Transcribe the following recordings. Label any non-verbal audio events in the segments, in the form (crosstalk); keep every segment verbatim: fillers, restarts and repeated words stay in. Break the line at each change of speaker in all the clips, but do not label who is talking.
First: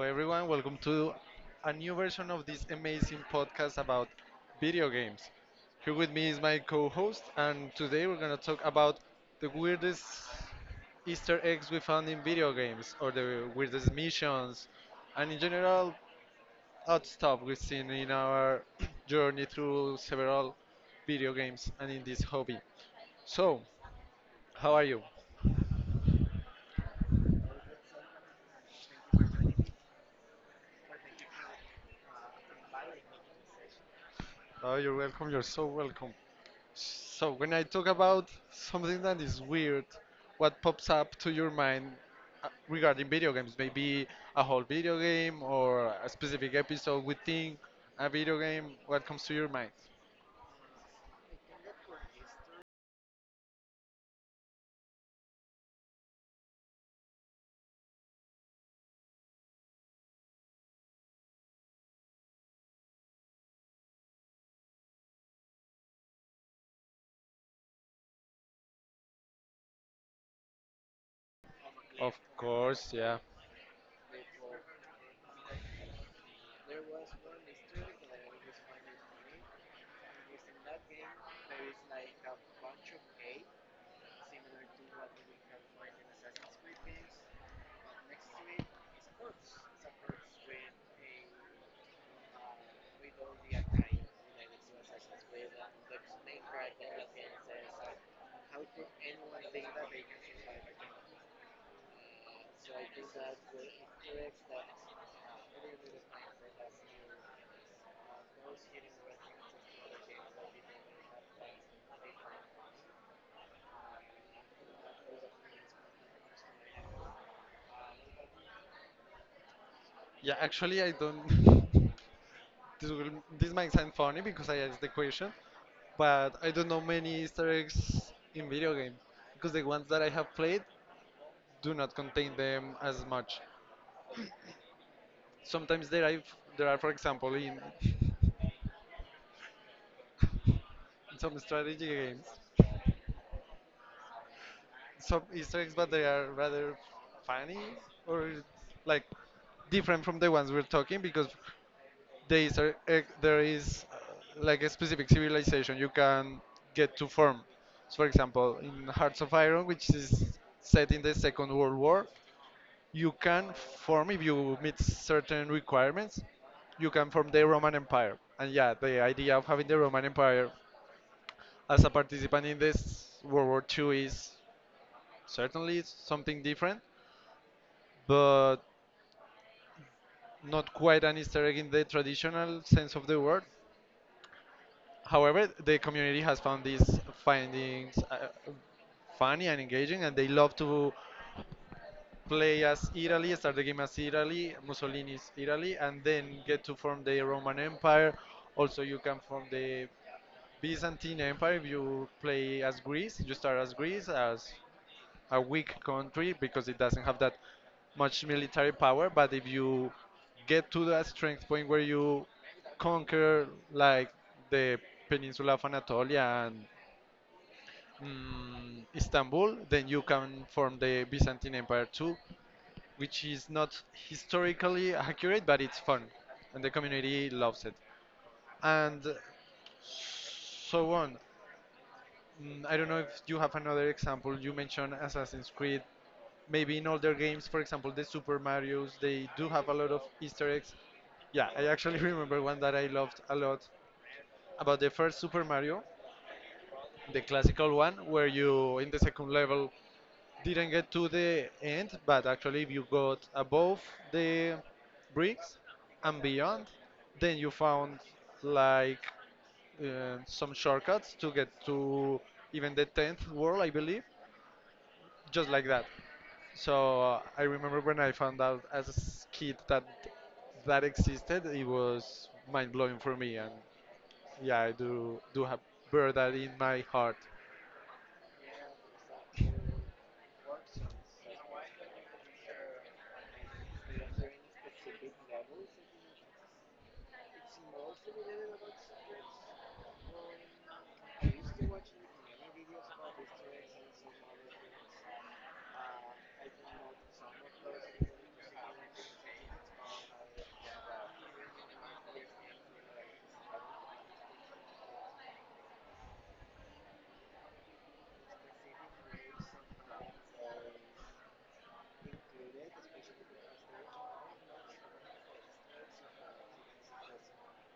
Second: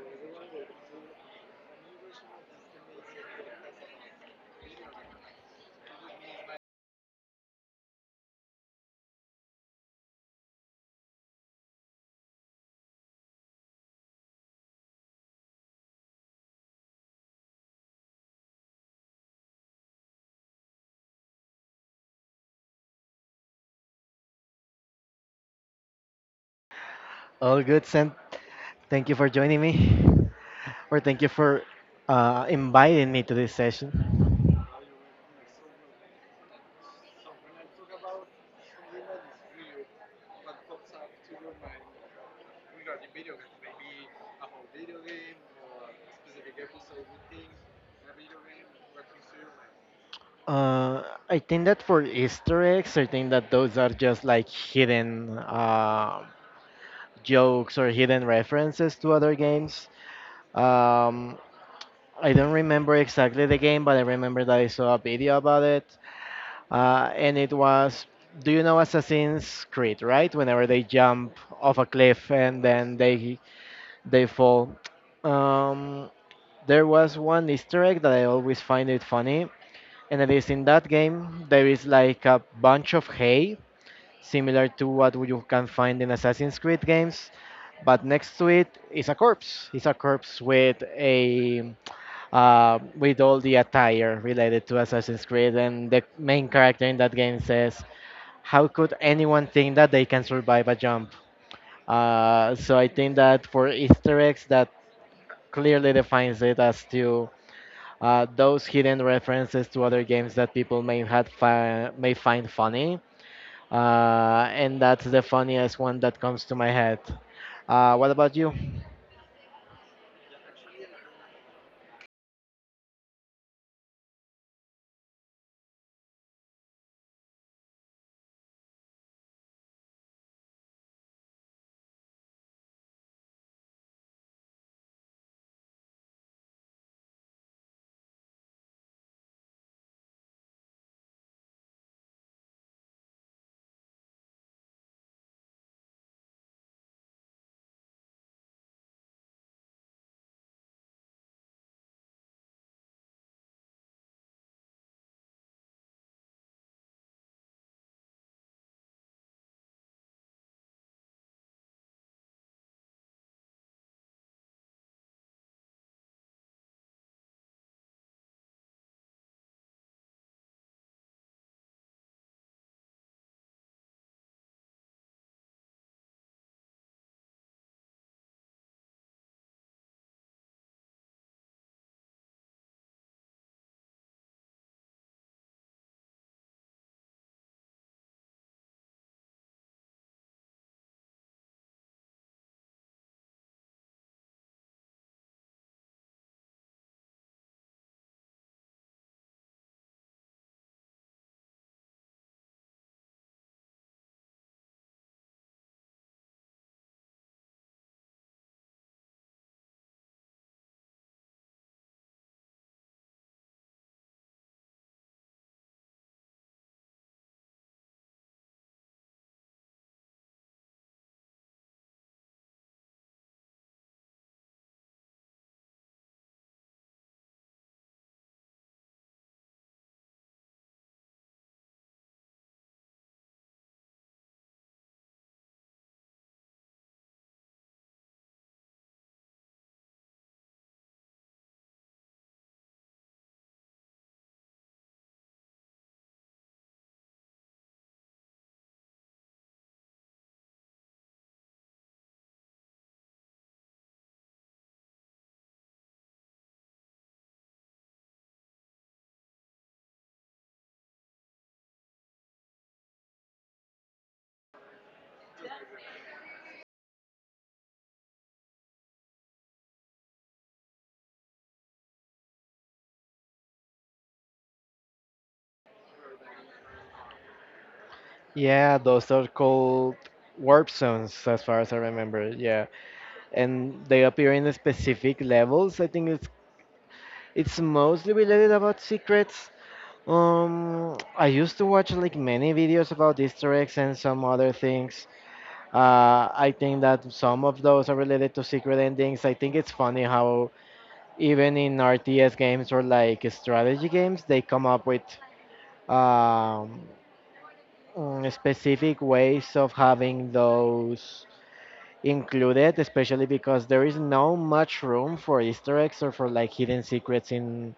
everyone. Welcome to a new version of this amazing podcast about video games. Here with me is my co-host and today we're going to talk about the weirdest Easter eggs we found in video games or the weirdest missions and in general odd stuff we've seen in our (clears throat) journey through several video games and in this hobby. So, how are you?
All good, Sam. Thank you for joining me, or thank you for uh, inviting me to this session.
Oh, you're welcome. You're so welcome. So when I talk about something that is weird, what pops up to your mind uh, regarding video games? Maybe a whole video game or a specific episode within a video game. What comes to your mind?
Uh, I think that for Easter eggs, I think that those are just like hidden uh, jokes or hidden references to other games. Um, I don't remember exactly the game, but I remember that I saw a video about it, uh, and it was. Do you know Assassin's Creed, right? Whenever they jump off a
Of
cliff and
course,
then
yeah.
they They fall. Um, there was one Easter egg that I always find it funny, and it is in that game there is like a bunch of hay, similar to what you can find in Assassin's Creed games, but next to it is a corpse. It's a corpse with a uh, with all the attire related to Assassin's Creed, and the main character in that game says, "How could anyone think that they can survive a jump?" Uh, so I think that for Easter eggs that clearly defines it as to uh, those hidden references to other games that people may had fi- may find funny, uh, and that's the funniest one that comes to my head. Uh, what about you?
Yeah, actually, I don't. (laughs) this will this might sound funny because I asked the question, but I don't know many Easter eggs in video games because the ones that I have played do not contain them as much. Sometimes there are, there are, for example, in some strategy games, some Easter eggs, but they are rather funny or like different from the ones we're talking because there is, a, a- there is uh, like a specific civilization you can get to form. So, for example, in Hearts of Iron, which is set in the Second World War, you can form if you meet certain requirements. You can form the Roman Empire, and yeah, the idea of having the Roman Empire as a participant in this World War two is certainly something different, but not quite an Easter egg in the traditional sense of the word. However, the community has found these findings uh, funny and engaging, and they love to play as Italy, start the game as Italy, Mussolini's Italy, and then get to form the Roman Empire. Also, you can form the Byzantine Empire if you play as Greece. You start as Greece, as a weak country because it doesn't have that much military power. But if you get to that strength point where you conquer like the peninsula of Anatolia and mm, Istanbul, then you can form the Byzantine Empire too, which is not historically accurate, but it's fun, and the community loves it. And so on. Mm, I don't know if you have another example. You mentioned Assassin's Creed maybe in older games, for example, the Super Mario's, they do have a lot of Easter eggs. Yeah, I actually (laughs) remember one that I loved a lot about the first Super Mario, the classical one, where you in the second level didn't get to the end, but actually, if you got above the bricks and beyond, then you found like uh, some shortcuts to get to even the tenth world, I believe. Just like that. So uh, I remember when I found out as a s- kid that that existed, it was mind blowing for me, and yeah, I do do have bear that in my heart.
Yeah, those are called warp zones, as far as I remember. Yeah, and they appear in specific levels. I think it's it's mostly related about secrets. Um, I used to watch like many videos about Easter eggs and some other things. Uh, I think that some of those are related to secret endings. I think it's funny how even in R T S games or like strategy games, they come up with um, mm, specific ways of having those included, especially because there is no much room for Easter eggs or for like hidden secrets in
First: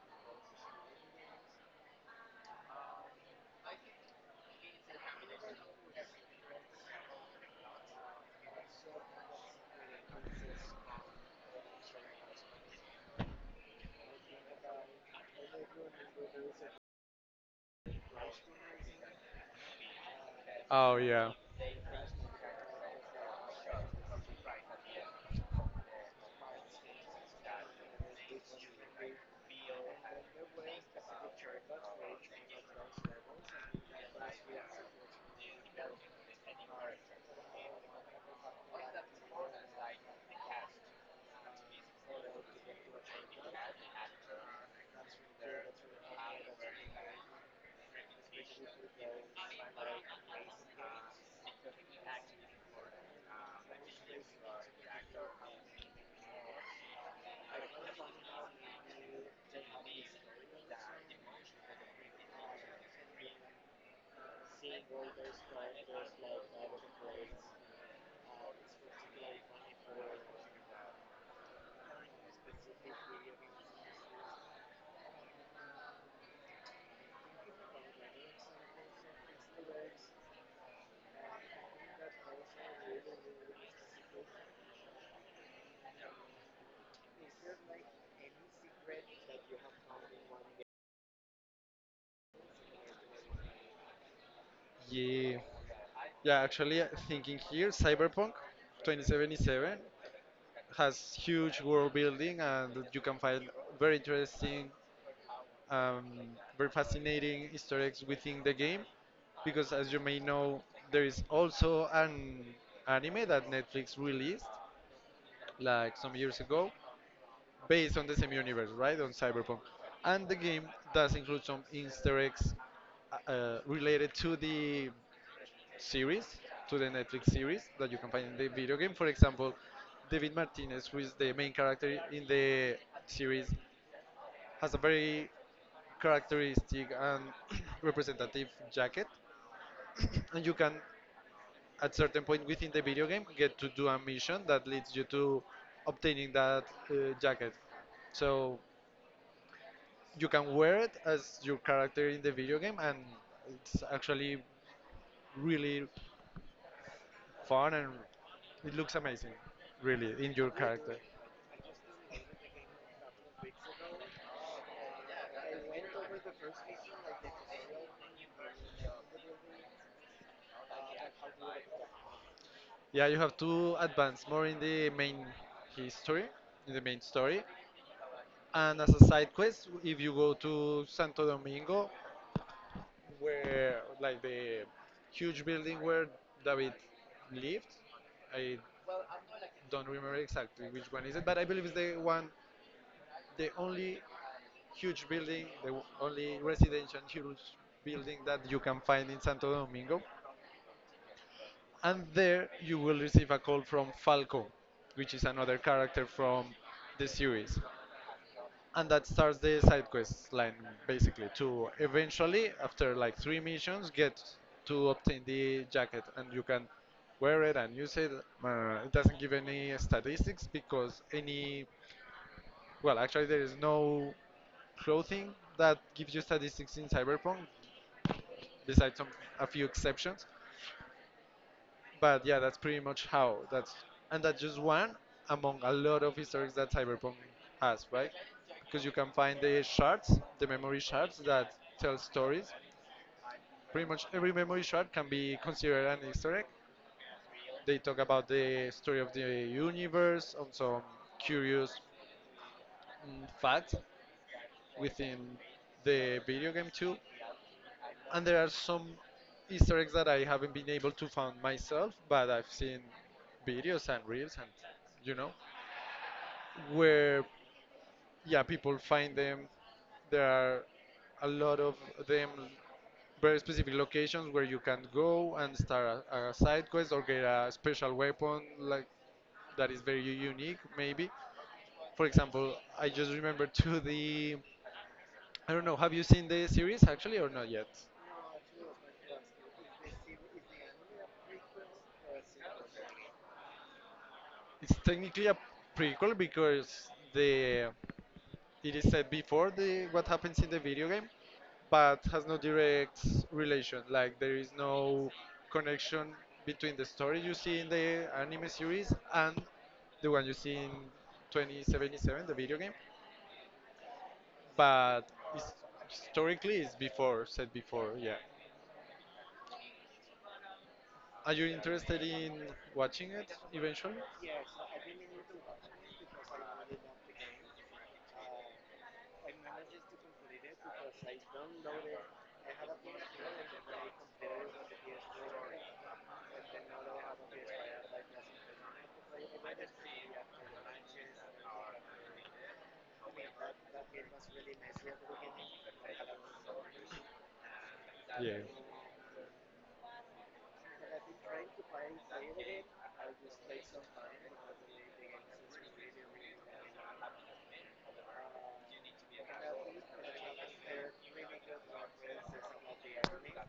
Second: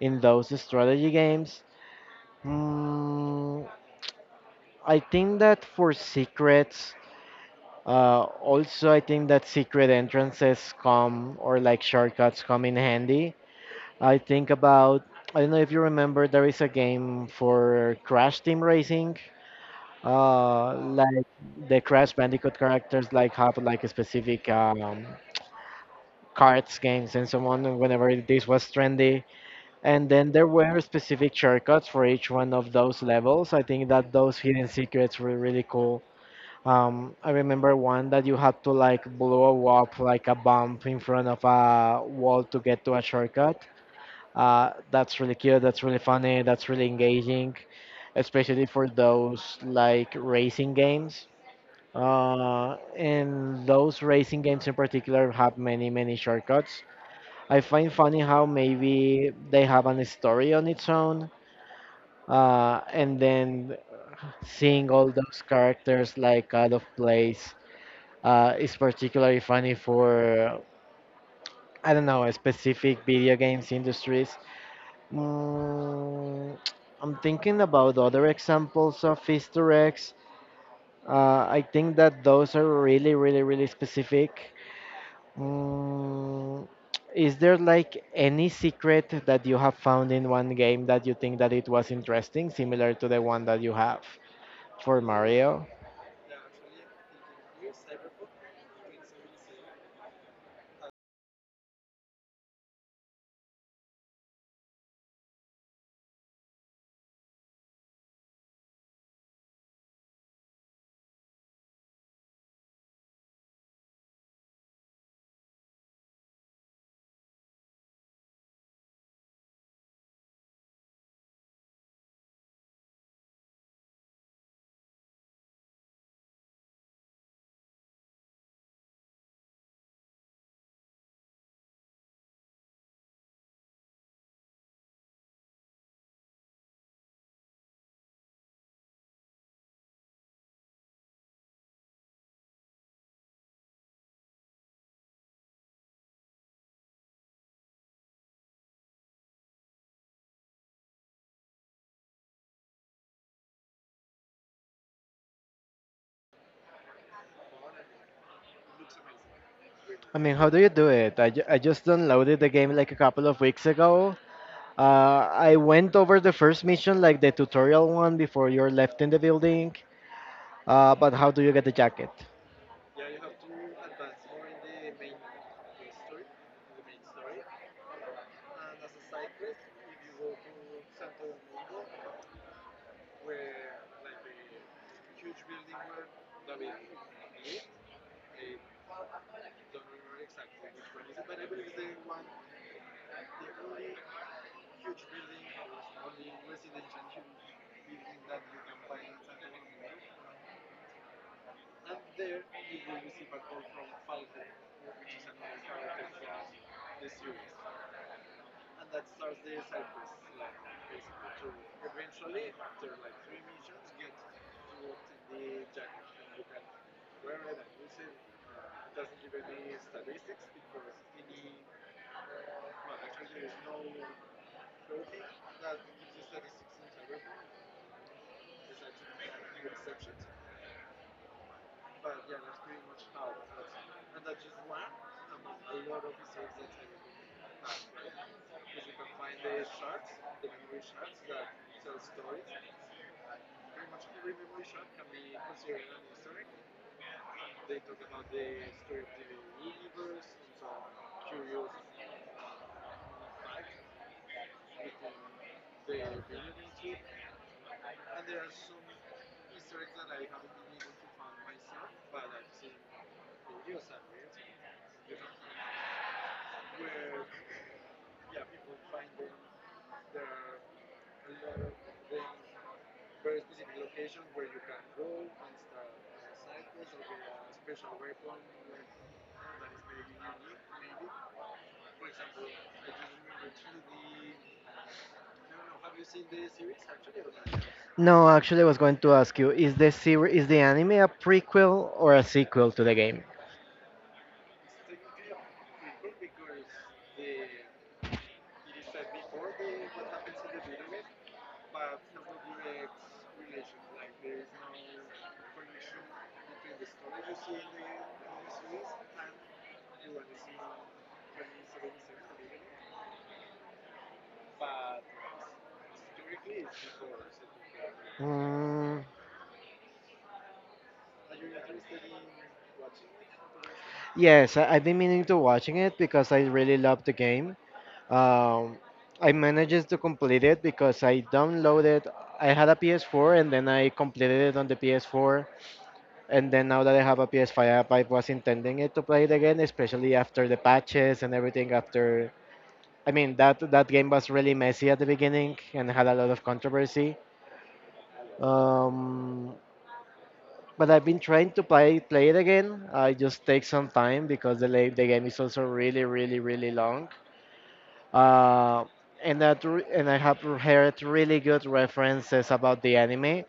in those strategy games. Mm, I think that for secrets. Uh, also, I think that secret entrances come or like shortcuts come in handy. I think about, I don't know if you remember, there is a game for Crash Team Racing. Uh,
Oh
like
yeah,
the Crash Bandicoot characters like have like a specific um, cards games and so on. And whenever this was trendy, and then there were specific shortcuts for each one of those levels. I think that those hidden secrets were really cool. um, I remember one that you had to like blow up like a bump in front of a wall to get to a shortcut. Uh, that's really cute. That's really funny. That's really engaging, especially for those like racing games. Uh, and those racing games in particular have many, many shortcuts. I find funny how maybe they have an story on its own. Uh, and then seeing all those characters like out of place uh, is particularly funny for I don't know specific video games industries. Mm, (tsk) I'm thinking about other examples of Easter eggs. Uh, I think that those are really, really, really specific. Mm, (tsk) is there like any secret that you have found in one game that you think that it was interesting, similar to the one that you have for
yeah,
Mario?
yeah. Actually, uh, thinking here, Cyberpunk twenty seventy-seven has huge world building, and you can find very interesting um, very fascinating Easter eggs within the game because, as you may know, there is also an anime that Netflix released like some years ago based on the same universe, right? On Cyberpunk. And the game does include some Easter eggs uh, related to the series, to the Netflix series that you can find in the video game. For example, David Martinez, who is the main character in the series, has a very characteristic and (clears throat) representative jacket (coughs) and you can at certain point within the video game get to do a mission that leads you to obtaining that uh, jacket so you can wear it as your character in the video game and it's actually really fun and it looks amazing
I
really
mean,
in
how do
your
you do
character.
it? I, ju- I just downloaded the game like a couple of weeks ago. Uh, I went over the first mission, like the tutorial one, before you're left in the building. Uh, but how do you get the jacket?
Yeah, you have to advance more in the main history in the main story, and as a side quest if you go to Santo Domingo where like the huge building where David lived. I don't remember exactly which one is it, but I believe it's the one, the only huge building, the w- only residential huge building that you can find in Santo Domingo. And there you will receive a call from Falco, which is another character from the series. And that starts the side quest line basically to eventually after like three missions get to obtain the jacket and you can wear it and use it. Uh, it doesn't give any statistics because any well actually there is no clothing that gives you statistics in Cyberpunk besides some a few exceptions. But yeah, that's pretty much how that's and that's just one among a lot of histories that Cyberpunk has, right? Because you can find the shards, the memory shards that tell stories. Pretty much every memory shard can be considered an Easter egg. They talk about the story of the universe, on some curious mm, fact within the video game too. And there are some Easter eggs that I haven't been able to find myself, but I've seen videos and reels and you know, where yeah people find them. There are a lot of them, very specific locations where you can go and start a, a side quest or get a special weapon like that is very unique. Maybe, for example, I just remember to the I don't know have you seen the series actually or not yet?
No, actually, I was going to ask you: is the series, is the anime a prequel or a sequel to the game?
It's technically a prequel because the it is said before the what happens in the video game, but has no direct relation. Like there is no connection between the story you see in the anime series and the one you see in twenty seventy-seven, the video game. But it's, historically, it's before said before. Yeah.
Mm.
Are you interested in watching it eventually?
Yes, I, I've been meaning to watching it because I really love the game. Um, I managed to complete it because I downloaded. I had a P S four and then I completed it on the P S four. And then now that I have a P S five, I was intending it to play it again, especially after the patches and everything. After I mean that that game was really messy at the beginning and had a lot of controversy.
Yeah.
Um, But I've been trying to play play it again. Uh, It just takes some time because the la- the game is also really really really long. Uh, and that re- and I have heard really good references about the anime.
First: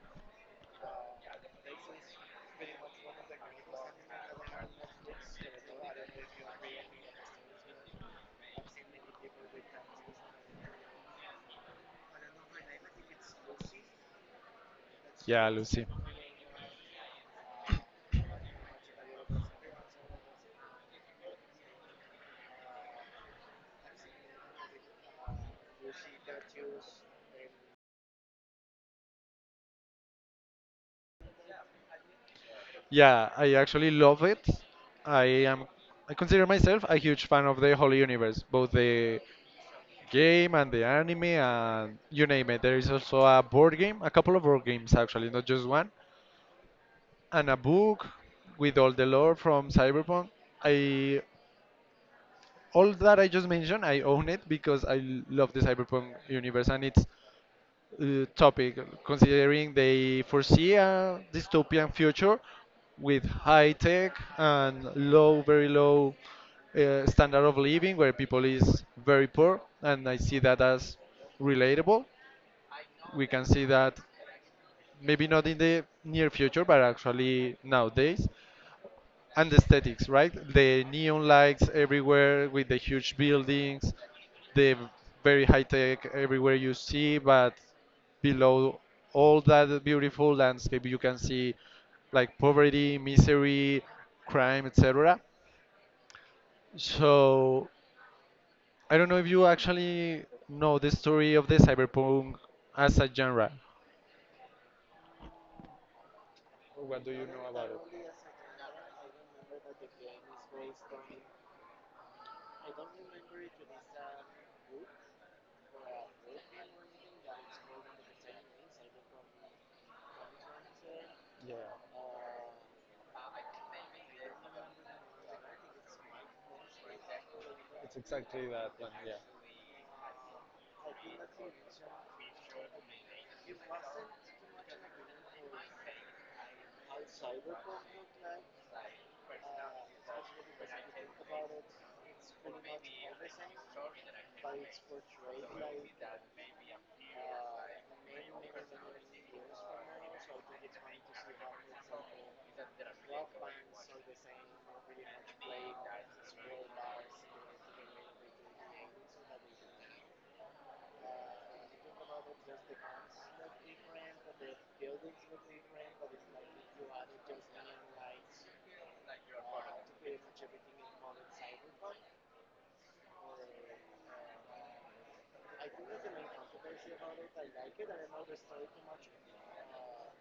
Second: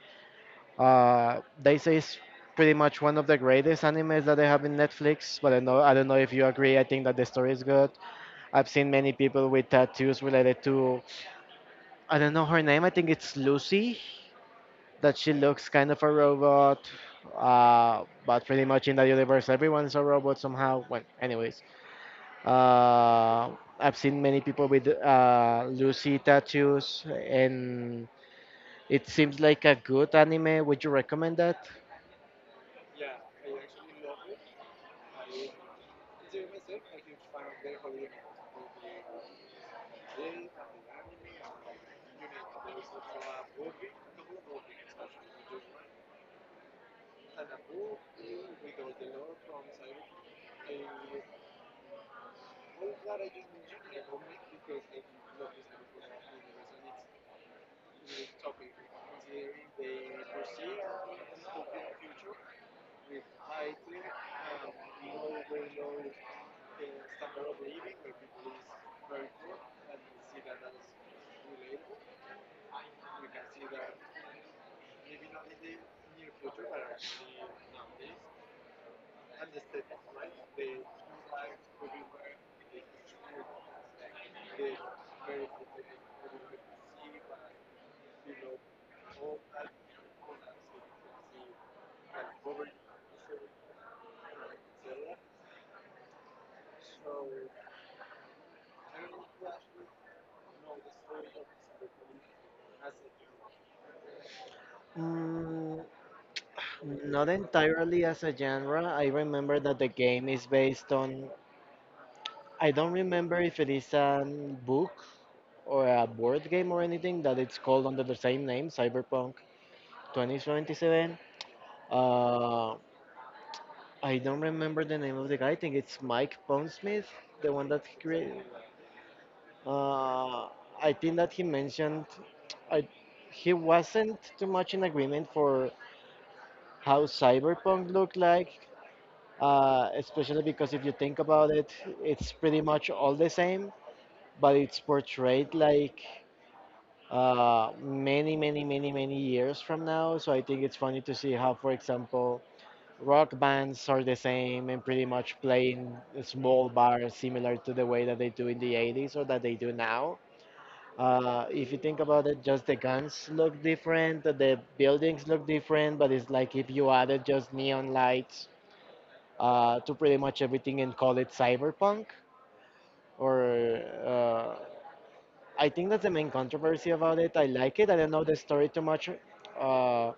Uh, they say it's pretty much one of the greatest animes that they have in Netflix. But I know I don't know if you agree. I think that the story is good. I've seen many people with tattoos related to I don't know her name. I think it's Lucy. That she
Yeah,
looks
Lucy.
kind of a robot, uh, but pretty much in that universe, everyone's a robot somehow. Well, anyways, uh, I've seen many people with uh, Lucy tattoos, and it seems like a good anime. Would you recommend that?
Yeah, I actually love it. I am I consider myself a huge fan of the whole universe, both the game and the anime and you name it. There is also a board game, a couple of board games actually, not just one, and a book with all the lore from Cyberpunk. I All that I just mentioned, I own it because I l- love the Cyberpunk universe and its uh, topic. Considering they foresee a dystopian future with high tech and low, very low uh, standard of living, where people is very poor, and I see that as relatable. We can see that maybe not in the near future, but actually nowadays. And the aesthetics, right? The neon lights everywhere with the huge buildings, the very high tech everywhere you see, but below all that beautiful landscape, you can see like poverty, misery, crime, et cetera. So I don't know if you actually know the story of the cyberpunk as a genre.
Mm,
What do you?
Not entirely as a genre. I remember that the game is based on. I don't remember if it is a book or a board game or anything that it's called under the same name, Cyberpunk. twenty seventy-seven.
Yeah.
Uh, I don't remember the name of the guy. I think it's Mike Pondsmith, the one that
It's
he
exactly
created.
that one, yeah.
Uh, I think that he mentioned I, he wasn't too much in agreement for how cyberpunk looked like, uh, especially because if you think about it, it's pretty much all the same, but it's portrayed like uh, many, many, many, many years from now. So I think it's funny to see how, for example, rock bands are the same and pretty much play in a small bars similar to the way that they do in the eighties or that they do now. Uh, if you think about it, just the guns look different, the buildings look different, but it's like if you added just neon lights uh, to pretty much everything and call it cyberpunk. Or uh, I think that's the main controversy about it. I like it. I don't know the story too much. Uh,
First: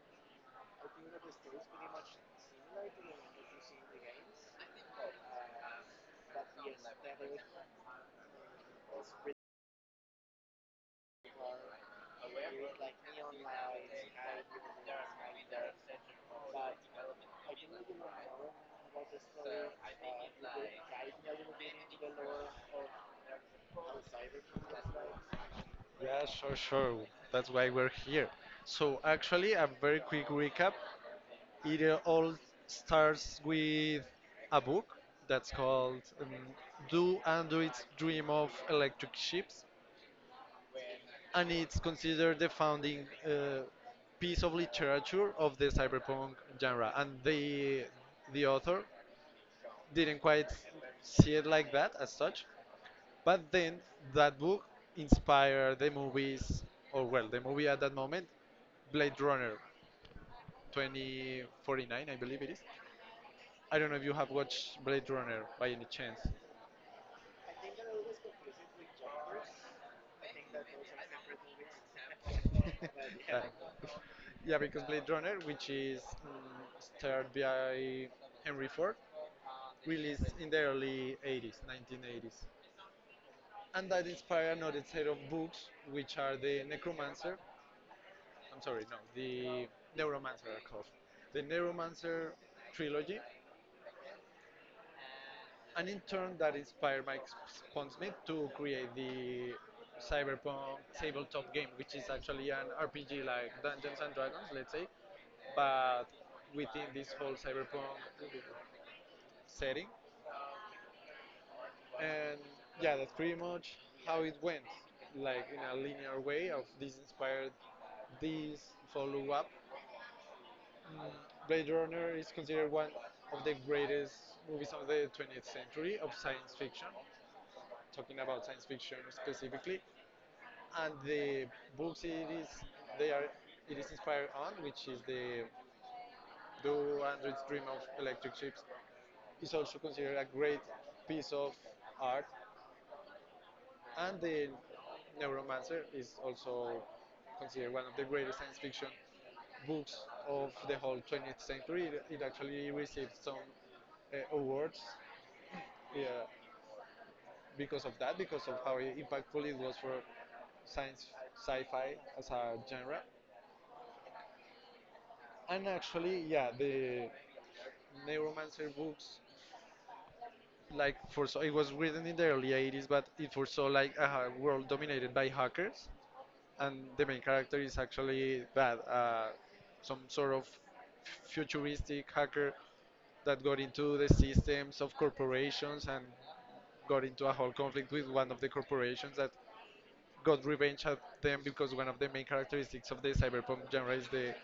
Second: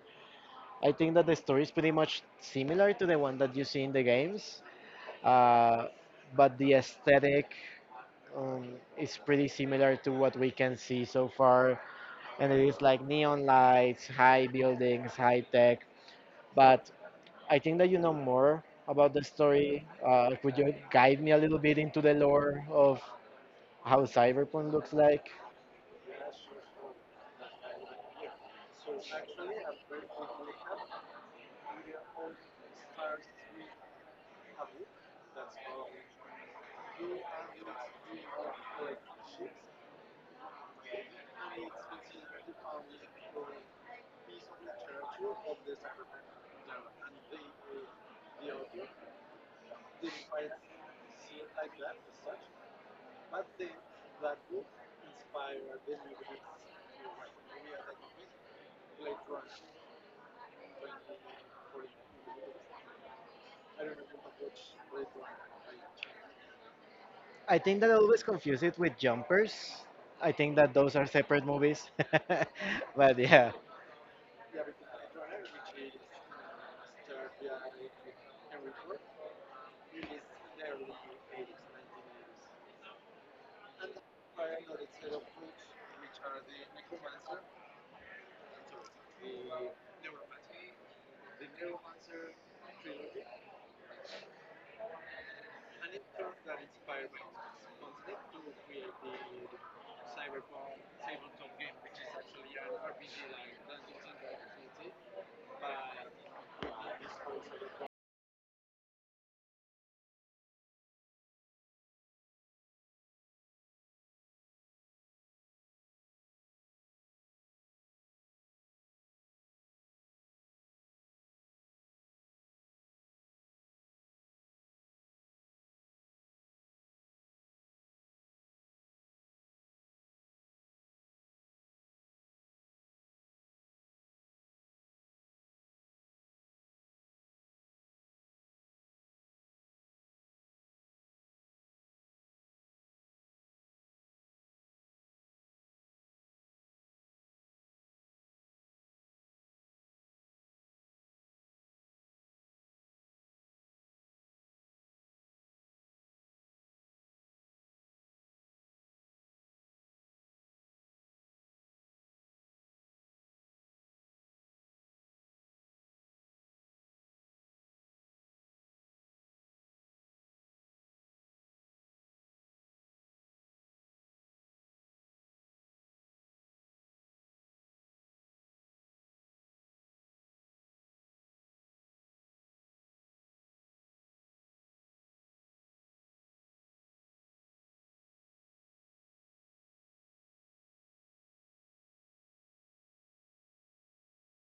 I think that the story is pretty much similar to the one that you see in the games, uh, but the aesthetic um, is pretty similar to what we can see so far, and it is like neon lights, high buildings, high tech. But I think that you know more about the story. Uh, could you guide me a little bit into the lore of how cyberpunk looks like?
Yeah, sure, sure. That's why we're here. So, actually, a very quick recap. It uh, all starts with a book that's called um, Do Androids Dream of Electric Ships? And it's considered the founding uh, piece of literature of the cyberpunk genre. And the, the author didn't quite see it like that as such. But then that book inspired the movies, or well, the movie at that moment, Blade Runner twenty forty-nine, I believe it is. I don't know if you have watched Blade Runner by any chance. (laughs)
I think that I always confuse it with jumpers. I think that those are separate movies, (laughs) but
Uh,
yeah.
yeah, because Blade Runner, which is mm, starred by Henry Ford, released in the early eighties, nineteen eighties. And that inspired another set of books, which are the Necromancer. I'm sorry, no, the Neuromancer. I called The Neuromancer trilogy, and in turn that inspired Mike Pondsmith to create the cyberpunk tabletop game, which is actually an R P G like Dungeons and Dragons, let's say, but within this whole cyberpunk setting. And yeah, that's pretty much how it went, like in a linear way of this inspired this follow-up. Mm, Blade Runner is considered one of the greatest movies of the twentieth century of science fiction, talking about science fiction specifically. And the books it is they are it is inspired on, which is the Do Androids Dream of Electric Ships, is also considered a great piece of art. And the Neuromancer is also considered one of the greatest science fiction books of the whole twentieth century. It, it actually received some uh, awards, yeah, because of that, because of how impactful it was for science sci-fi as a genre. And actually, yeah, the Neuromancer books, like for so it was written in the early eighties, but it foresaw like a world dominated by hackers, and the main character is actually that uh, some sort of futuristic hacker that got into the systems of corporations and got into a whole conflict with one of the corporations, that got revenge at them, because one of the main characteristics of the cyberpunk genre is the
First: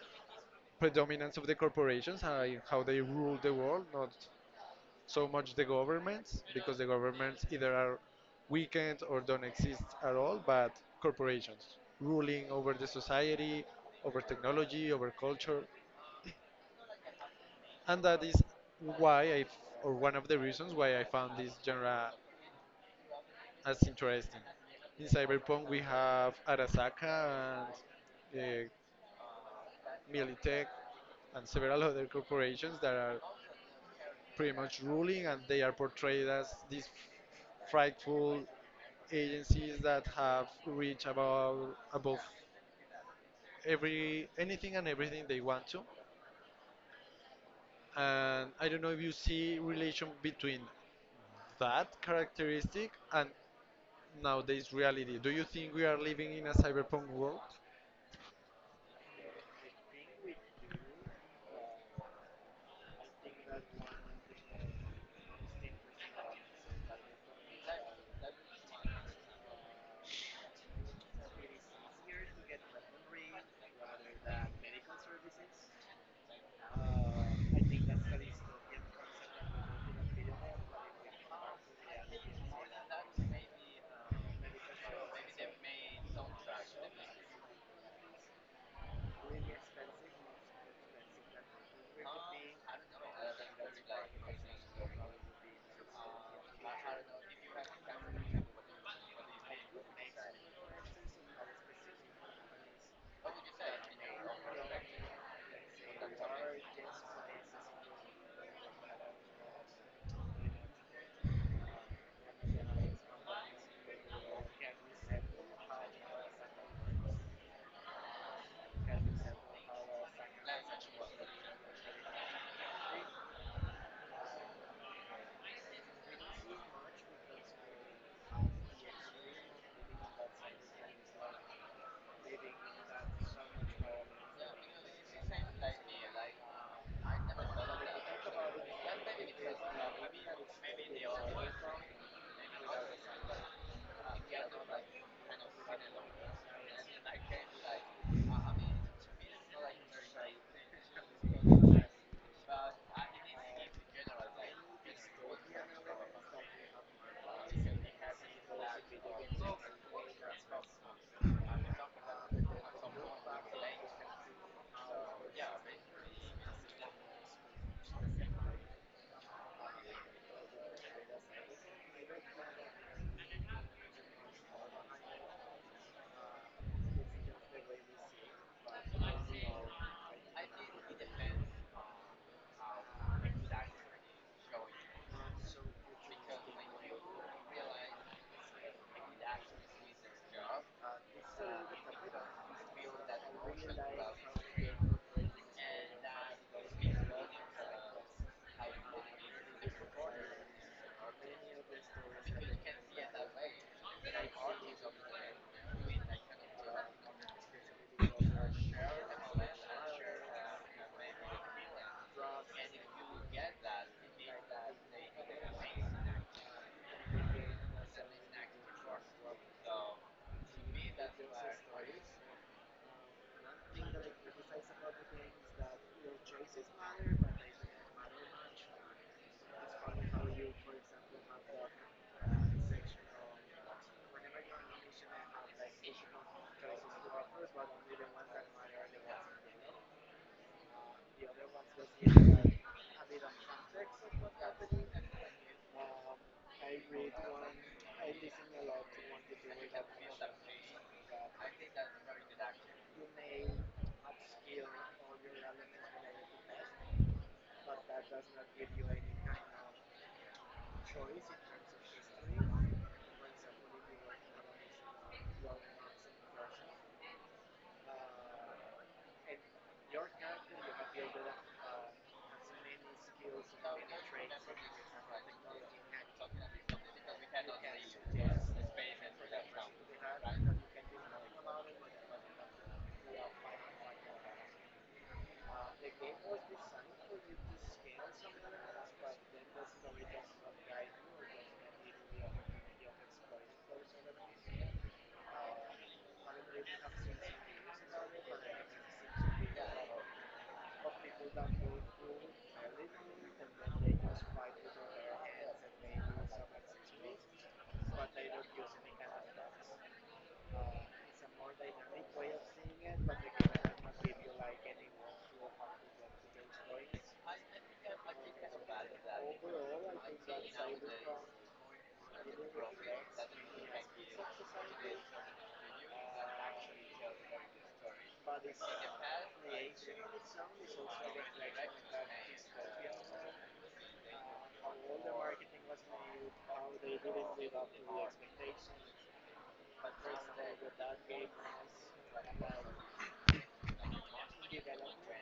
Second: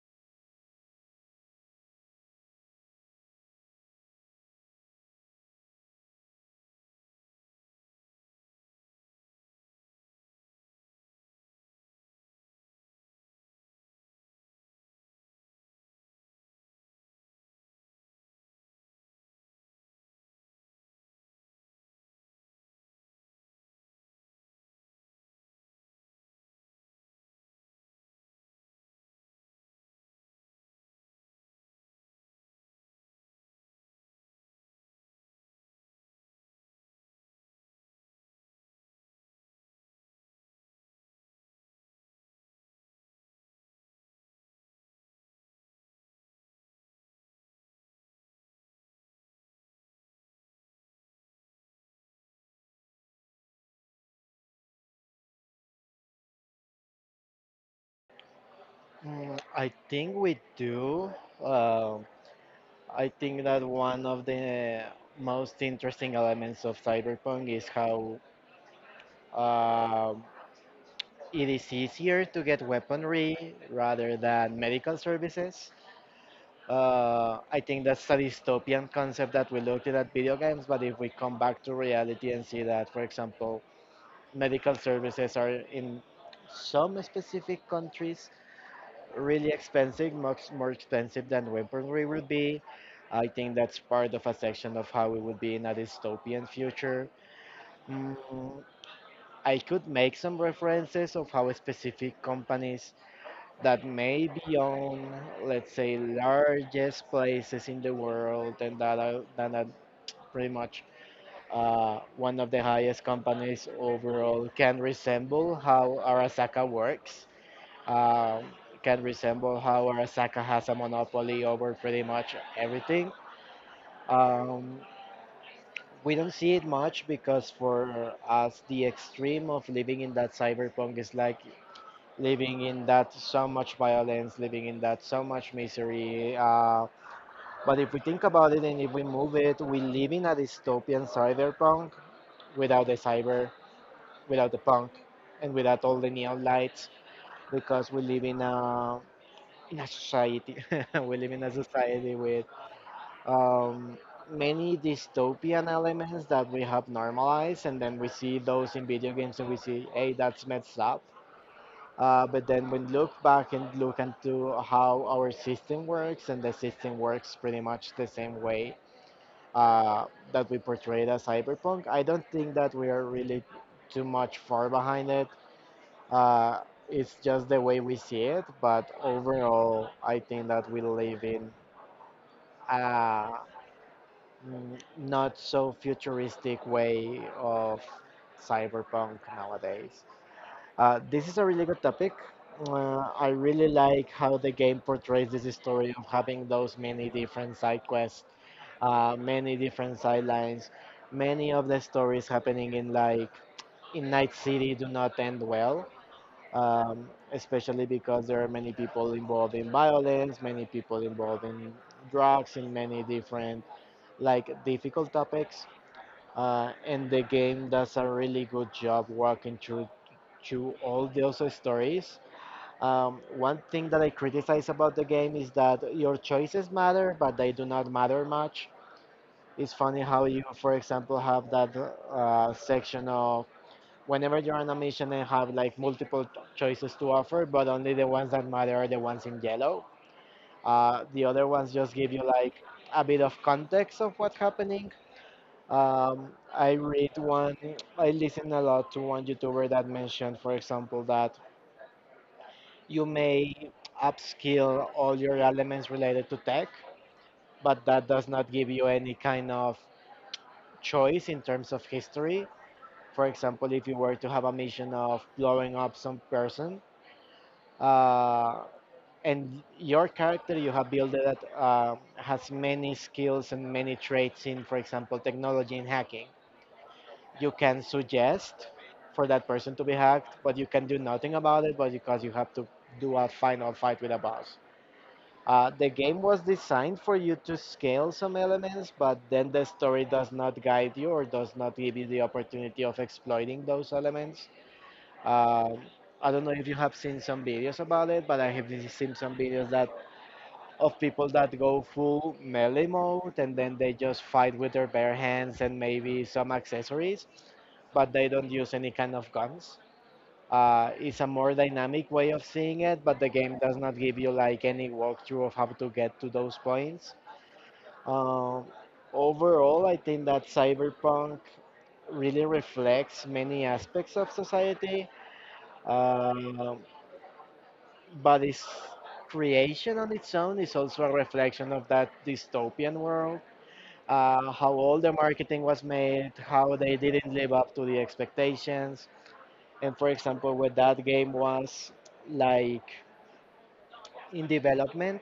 predominance of the corporations and how they rule the world, not so much the governments, because the governments either are weakened or don't exist at all, but corporations ruling over the society, over technology, over culture, and that is why I, f- or one of the reasons why I found this genre as interesting. In Cyberpunk, we have Arasaka and uh, Militech and several other corporations that are pretty much ruling, and they are portrayed as these frightful agencies that have reached above above every anything and everything they want to. And I don't know if you see relation between that characteristic and nowadays reality. Do you think we are living in a cyberpunk world?
Mm, I think we do. Um, I think that one of the most interesting elements of cyberpunk is how um, it is easier to get weaponry rather than medical services. Uh, I think that's a dystopian concept that we looked at at video games, but if we come back to reality and see that, for example, medical services are in some specific countries really expensive, much more expensive than weaponry would be. I think that's part of a section of how it would be in a dystopian future. Mm, I could make some references of how specific companies that may be on, let's say, largest places in the world and that are, that are pretty much uh, one of the highest companies overall can resemble how Arasaka works, uh, can resemble how Arasaka has a monopoly over pretty much everything. Um, we don't see it much because for us, the extreme of living in that cyberpunk is like living in that so much violence, living in that so much misery. Uh, but if we think about it and if we move it, we live in a dystopian cyberpunk without the cyber, without the punk, and without all the neon lights because we live in a in a society (laughs) we live in a society with um, many dystopian elements that we have normalized and then we see those in video games and we see hey that's messed up. Uh, but then when look back and look into how our system works, and the system works pretty much the same way uh, that we portrayed as cyberpunk, I don't think that we are really too much far behind it. uh, it's just the way we see it, but overall I think that we live in a mm, not so futuristic way of cyberpunk nowadays. Uh, this is a really good topic. Uh, I really like how the game portrays this story of having those many different side quests, uh, many different sidelines. Many of the stories happening in like in Night City do not end well, um, especially because there are many people involved in violence, many people involved in drugs, in many different like difficult topics, uh, and the game does a really good job walking through through all those stories. Um, one thing that I criticize about the game is that your choices matter, but they do not matter much. It's funny how you, for example, have that uh, section of whenever you're on a mission and have like multiple choices to offer, but only the ones that matter are the ones in yellow. Uh, the other ones just give you like a bit of context of what's happening, Um, I read one, I listen a lot to one YouTuber that mentioned, for example, that you may upskill all your elements related to tech, but that does not give you any kind of choice in terms of history. For example, if you were to have a mission of blowing up some person, uh, and your character you have built that um has many skills and many traits in, for example, technology and hacking you can suggest for that person to be hacked, but you can do nothing about it, but because you have to do a final fight with a boss. Uh, the game was designed for you to scale some elements, but then the story does not guide you or does not give you the opportunity of exploiting those elements. Um I don't know if you have seen some videos about it, but I have seen some videos that of people that go full melee mode and then they just fight with their bare hands and maybe some accessories, but they don't use any kind of guns. Uh, it's a more dynamic way of seeing it, but the game does not give you like any walkthrough of how to get to those points. Um, Overall, I think that Cyberpunk really reflects many aspects of society. Um but its creation on its own is also a reflection of that dystopian world. Uh, how all the marketing was made, how they didn't live up to the expectations, and for example, where that game was like in development,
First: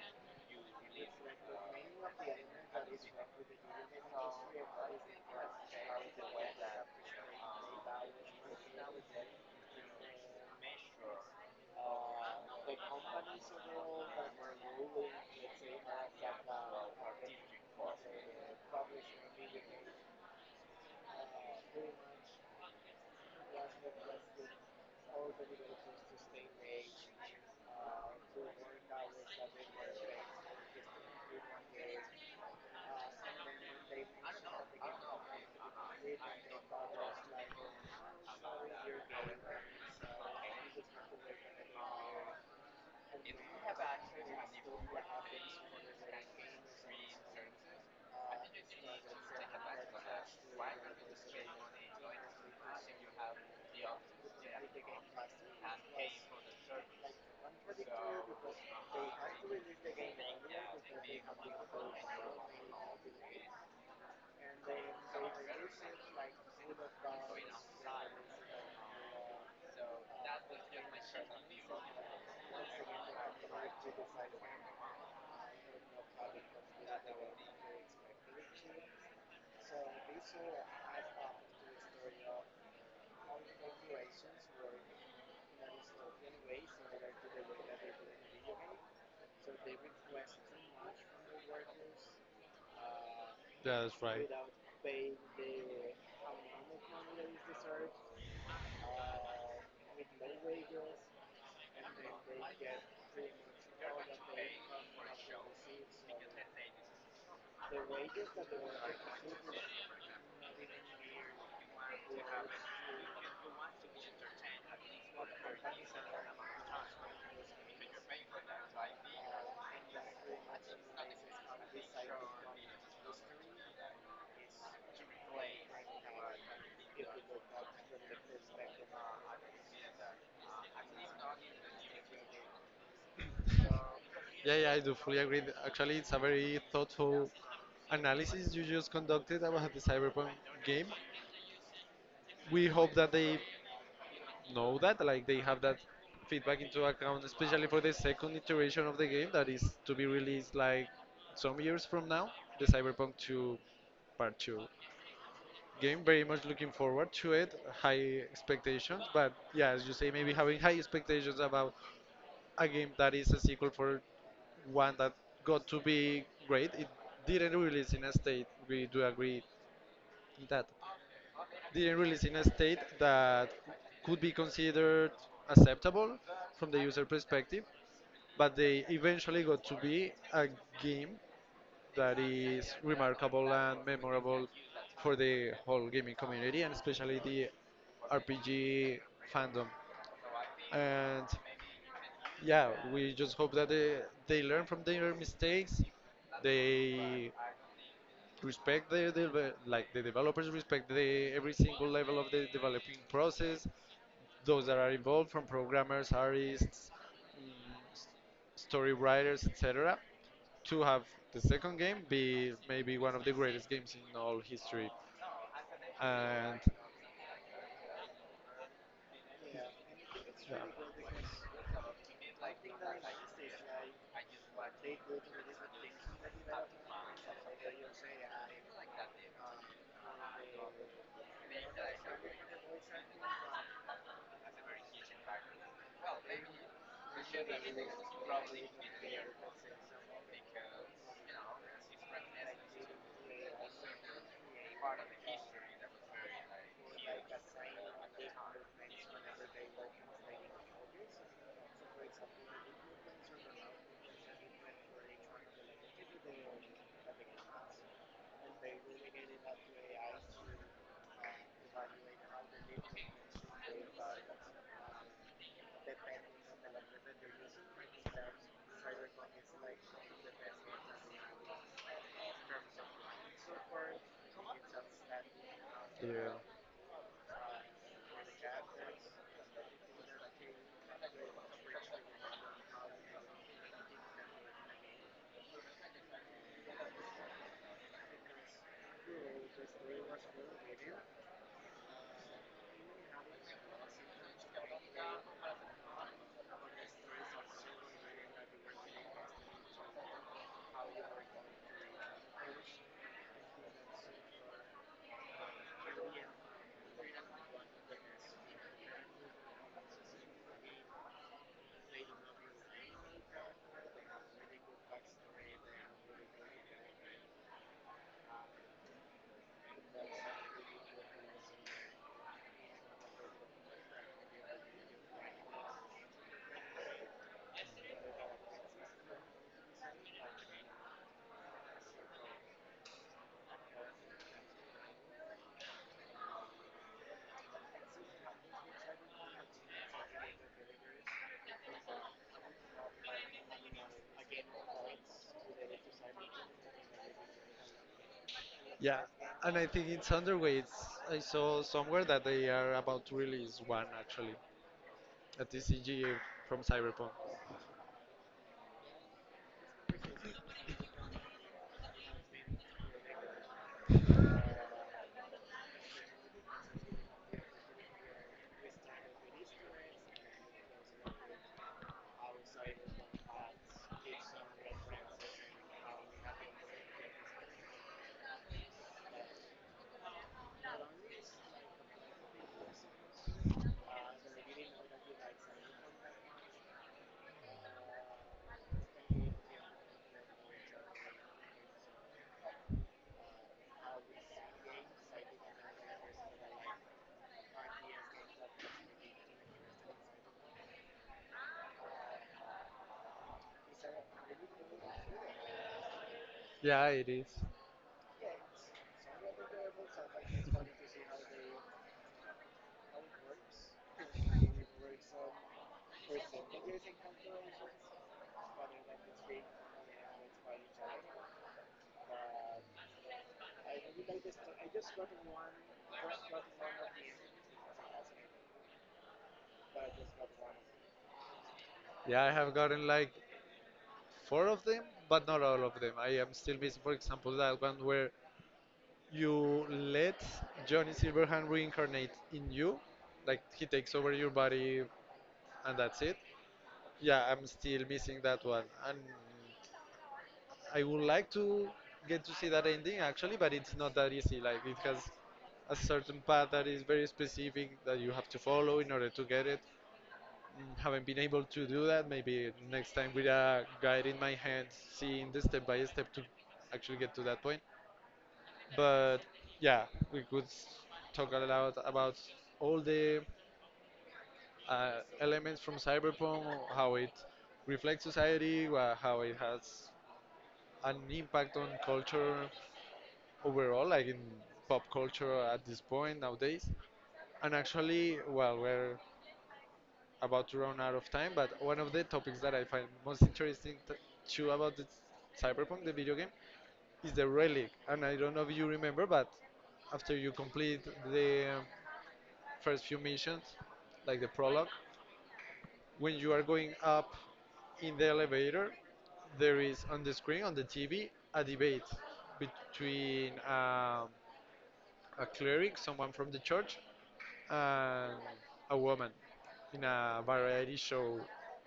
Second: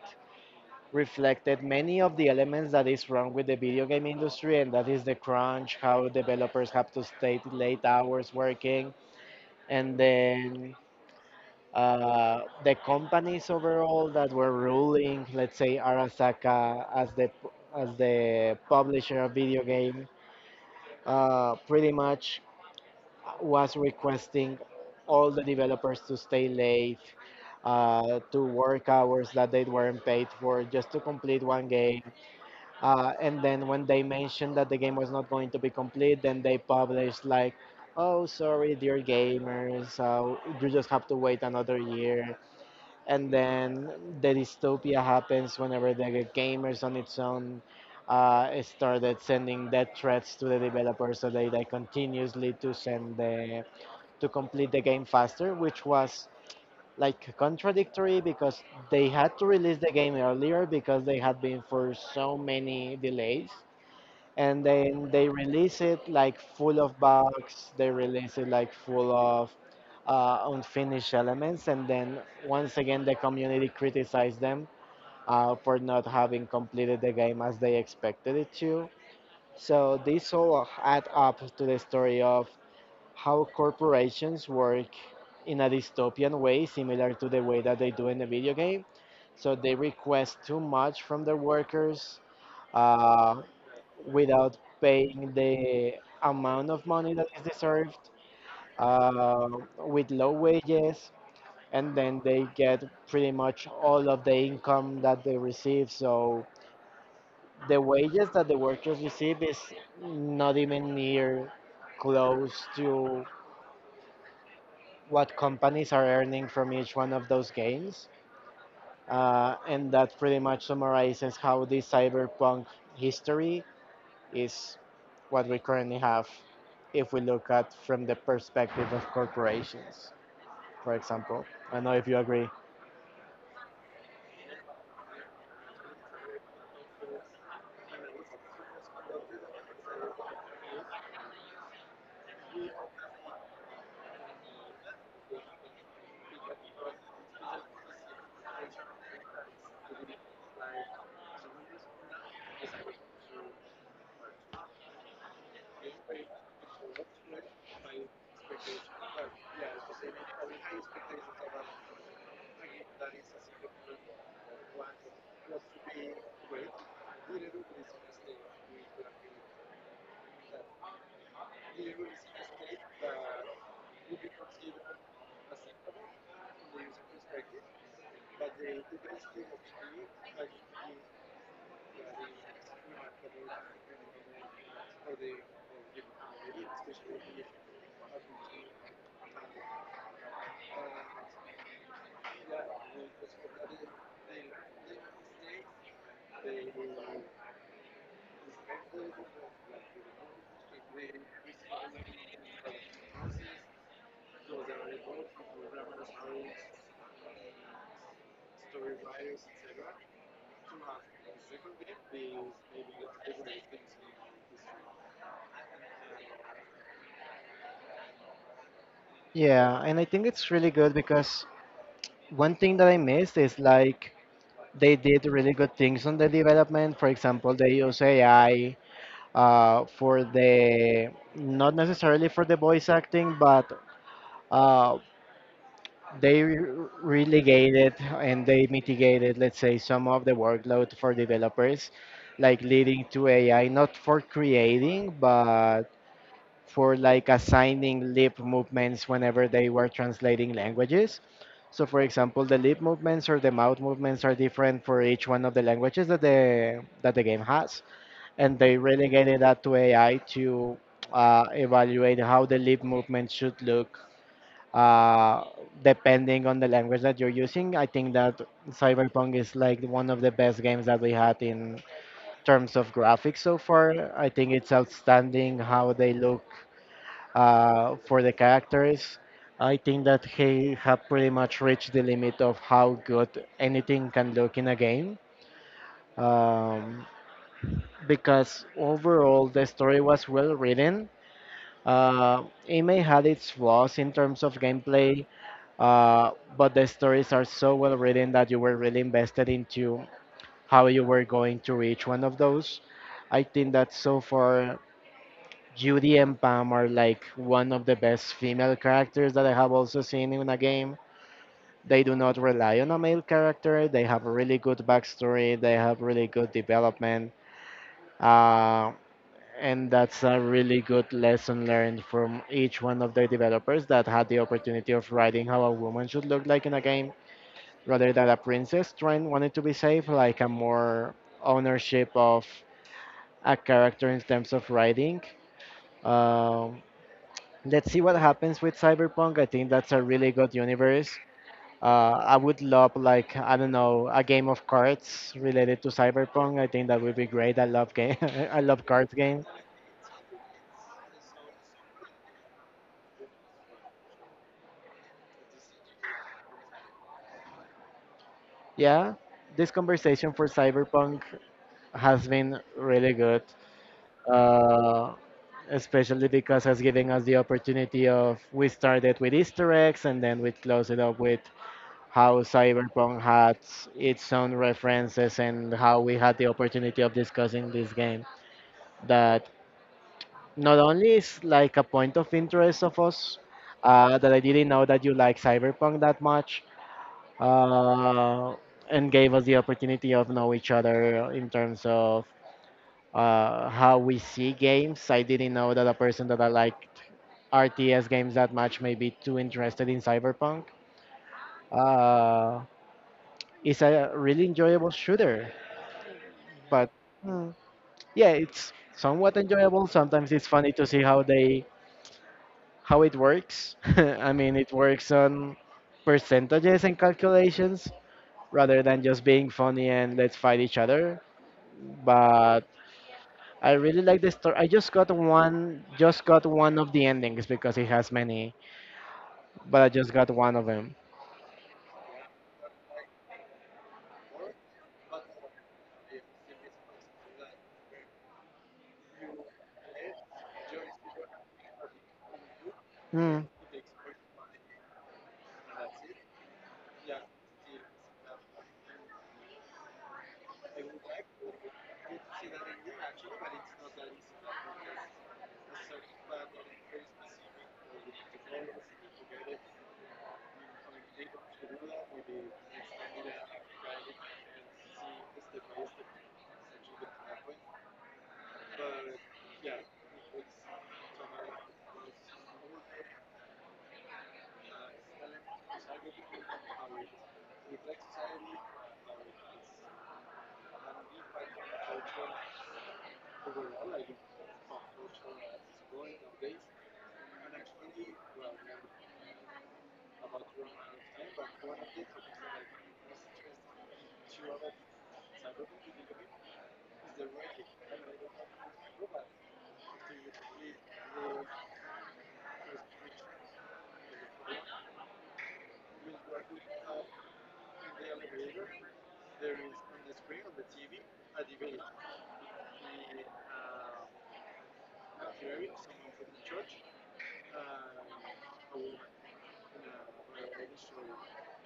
reflected many of the elements that is wrong with the video game industry, and that is the crunch, how developers have to stay late hours working, and then Uh, the companies overall that were ruling, let's say Arasaka as the as the publisher of video game, uh, pretty much was requesting all the developers to stay late, uh, to work hours that they weren't paid for just to complete one game. Uh, and then when they mentioned that the game was not going to be complete, then they published like, "Oh, sorry, dear gamers, uh, you just have to wait another year." And then the dystopia happens whenever the gamers on its own uh, started sending death threats to the developers so they like continuously to send the to complete the game faster which was like contradictory because they had to release the game earlier because they had been for so many delays and then they release it like full of bugs they release it like full of uh, unfinished elements and then once again the community criticized them uh, for not having completed the game as they expected it to. So this all add up to the story of how corporations work in a dystopian way similar to the way that they do in the video game. So they request too much from their workers, uh,
That's right. Without
without
paying
paying
the
the
amount
amount
of
of
money
money that
that is
is
deserved.
deserved, uh, with low wages, and then they get pretty much all of the income that they receive. So the wages that the workers receive is not even near close to what companies are earning from each one of those games. Uh, and that pretty much summarizes how the cyberpunk history is what we currently have if we look at from the perspective of corporations, for example. I don't know if you agree.
Yeah, yeah, I do fully agree. Actually, it's a very thoughtful analysis you just conducted about the Cyberpunk game. We hope that they know that, like, they have that feedback into account, especially for the second iteration of the game that is to be released like some years from now, the Cyberpunk two, Part two game. Very much looking forward to it. High expectations, but yeah, as you say, maybe having high expectations about a game that is a sequel for one that got to be great. It didn't release in a state. We do agree in that. Didn't release in a state that could be considered acceptable from the user perspective, but they eventually got to be a game that is remarkable and memorable for the whole gaming community, and especially the R P G fandom. And yeah, we just hope that they, they learn from their mistakes. They respect the, the like the developers respect the every single level of the developing process, those that are involved, from programmers, artists, mm, s- story writers, etc., to have the second game be maybe one of the greatest games in all history. And
Yeah, and I think it's really good because one thing that I missed is like they did really good things on the development. For example, they use A I uh, for the not necessarily for the voice acting, but uh, they re- relegated and they mitigated, let's say, some of the workload for developers, like leading to A I, not for creating, but for like assigning lip movements whenever they were translating languages. So, for example, the lip movements or the mouth movements are different for each one of the languages that the that the game has, and they relegated that to A I to uh, evaluate how the lip movement should look uh, depending on the language that you're using. I think that Cyberpunk is like one of the best games that we had in terms of graphics so far. I think it's outstanding how they look
yeah.
uh, for the characters. I think that they have pretty much reached the limit of how good anything can look in a game. Um, because overall the story was well written. Uh, it may had its flaws in terms of gameplay, uh, but the stories are so well written that you were really invested into how you were going to reach one of those. I think that so far Judy and Pam are like one of the best female characters that I have also seen in a game. They do not rely on a male character. They have a really good backstory. They have really good development. Uh, and that's a really good lesson learned from each one of the developers that had the opportunity of writing how a woman should look like in a game rather than a princess trying wanted to be safe, like a more ownership of a character in terms of writing. Um, let's see what happens with Cyberpunk. I think that's a really good universe. Uh, I would love like I don't know a game of cards related to Cyberpunk. I think that would be great. I love game. (laughs) I love
Yeah,
cards games.
and I think it's underway. It's, I saw somewhere that they are about to release one actually at the C G A from cyberpunk.
Yeah, this conversation for Cyberpunk has been really good. uh, Especially because it's giving us the opportunity of we started with Easter eggs and then we closed it up with how Cyberpunk had its own references and how we had the opportunity of discussing this game that not only is like a point of interest of us, uh, that I didn't know that you like Cyberpunk that much, uh, and gave us the opportunity of know each other in terms of uh, how we see games. I didn't know that a person that I like R T S games that much maybe too interested in Cyberpunk. Uh, it's a really enjoyable shooter,
Yeah,
but
it is.
mm, yeah, it's somewhat enjoyable. Sometimes it's funny to see how they how it works. (laughs) I mean, it works on percentages and calculations rather than just being funny and let's fight each other. But I really like the story. I just got one, just got one of the endings because it has many, but I just got one of them.
Yeah, I have gotten like four of them, but not all of them. I am still missing, for example, that one where you let Johnny Silverhand reincarnate in you, like he takes over your body and that's it. Yeah, I'm still missing that one, and I would like to get to see that ending actually, but it's not that easy. Like it has a certain path that is very specific that you have to follow in order to get it. Mm, haven't been able to do that. Maybe next time with a guide in my hand, seeing the step by step to actually get to that point. But yeah, we could s- talk a lot about all the uh, elements from cyberpunk, how it reflects society, wha- how it has an impact on culture overall, like in pop culture at this point nowadays. And actually, well, we're about to run out of time, but one of the topics that I find most interesting t- too about the Cyberpunk, the video game, is the relic. And I don't know if you remember, but after you complete the um, first few missions, like the prologue, when you are going up in the elevator, there is on the screen, on the T V, a debate between um, a cleric, someone from the church, and a woman in a variety show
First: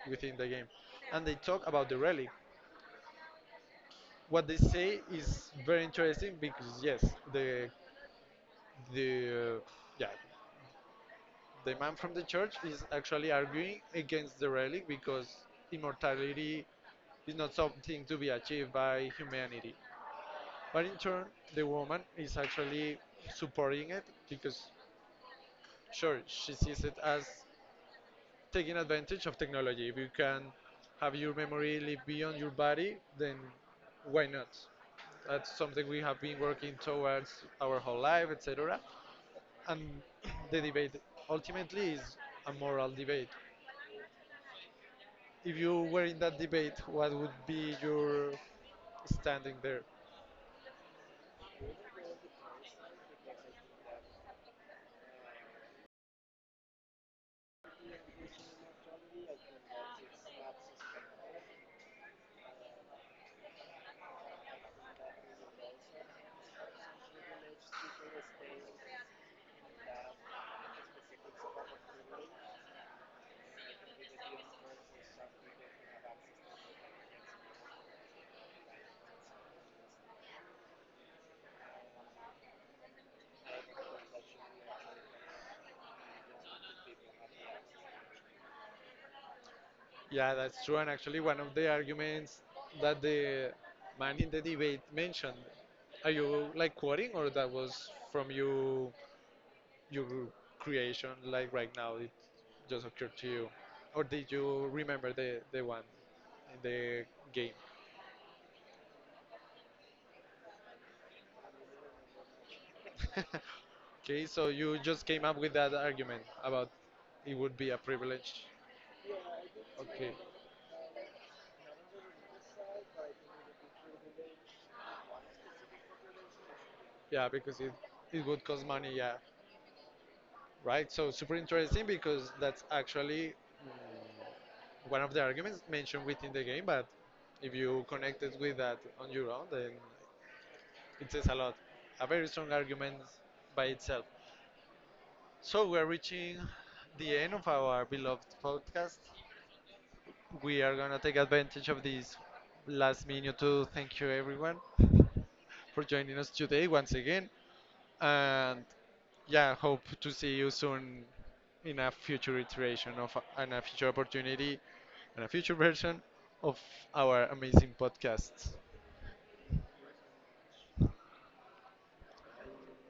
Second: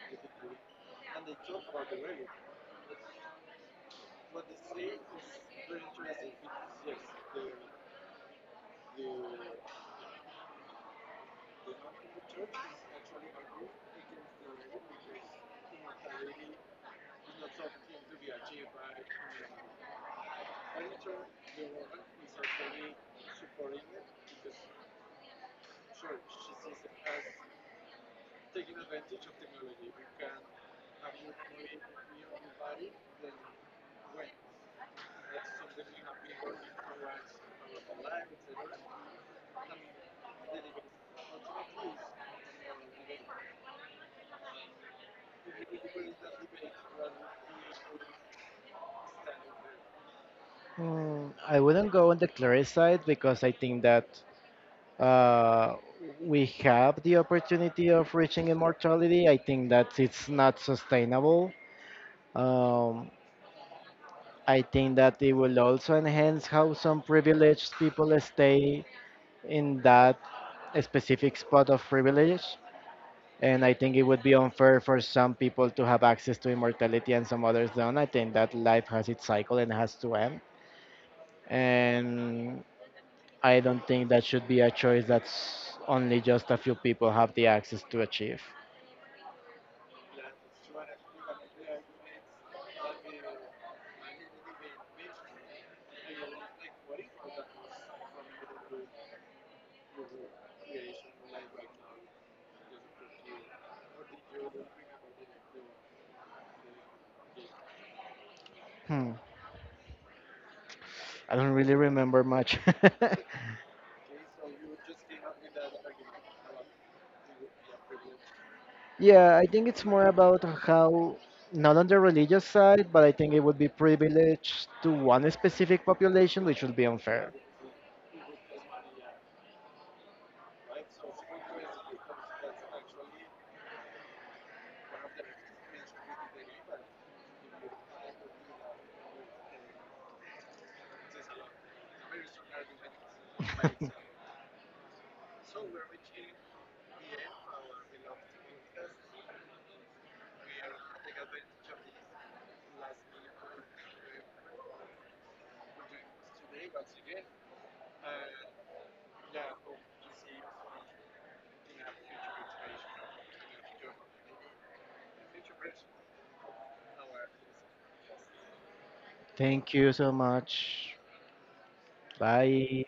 within the game. And they talk about the relic. What they say is very interesting because yes, the the uh, yeah the man from the church is actually arguing against the relic because immortality is not something to be achieved by humanity. But in turn, the woman is actually supporting it because, sure, she sees it as taking advantage of technology. If you can have your memory live beyond your body, then why not? That's something we have been working towards our whole life, et cetera. And the debate ultimately is a moral debate. If you were in that debate, what would be your standing there?
Mm, I wouldn't go on the clear side because I think that uh, we have the opportunity of reaching immortality. I think that it's not sustainable. Um, I think that it will also enhance how some privileged people stay in that specific spot of privilege. And I think it would be unfair for some people to have access to immortality and some others don't. I think that life has its cycle and has to end. And I don't think that should be a choice that's only just a few people have the access to achieve.
Yeah, that's true. And actually, one of the arguments that the man in the debate mentioned, are you like quoting, or that was from you, your creation, like right now it just occurred to you, or did you remember the the one in the game?
Hmm. I don't really remember much.
(laughs) Okay, so you just came up with that argument about it would be a privilege.
(laughs) Yeah, I think it's more
Okay.
about how, not on the religious side, but I think it would be privileged to one specific population, which would be
Yeah,
unfair.
because it it would cost money. Yeah, right, so super interesting, because that's actually one of the arguments mentioned within the game, but if you connect it with that on your own, then it says a lot. A very strong argument by
(laughs)
itself. So we're reaching the end of our beloved podcast. We are gonna take advantage of this last minute to thank you everyone for joining us today once again. And yeah, hope to see you soon in a future iteration of, and a future opportunity, and a future version of our amazing podcast.
Thank you so much. Bye.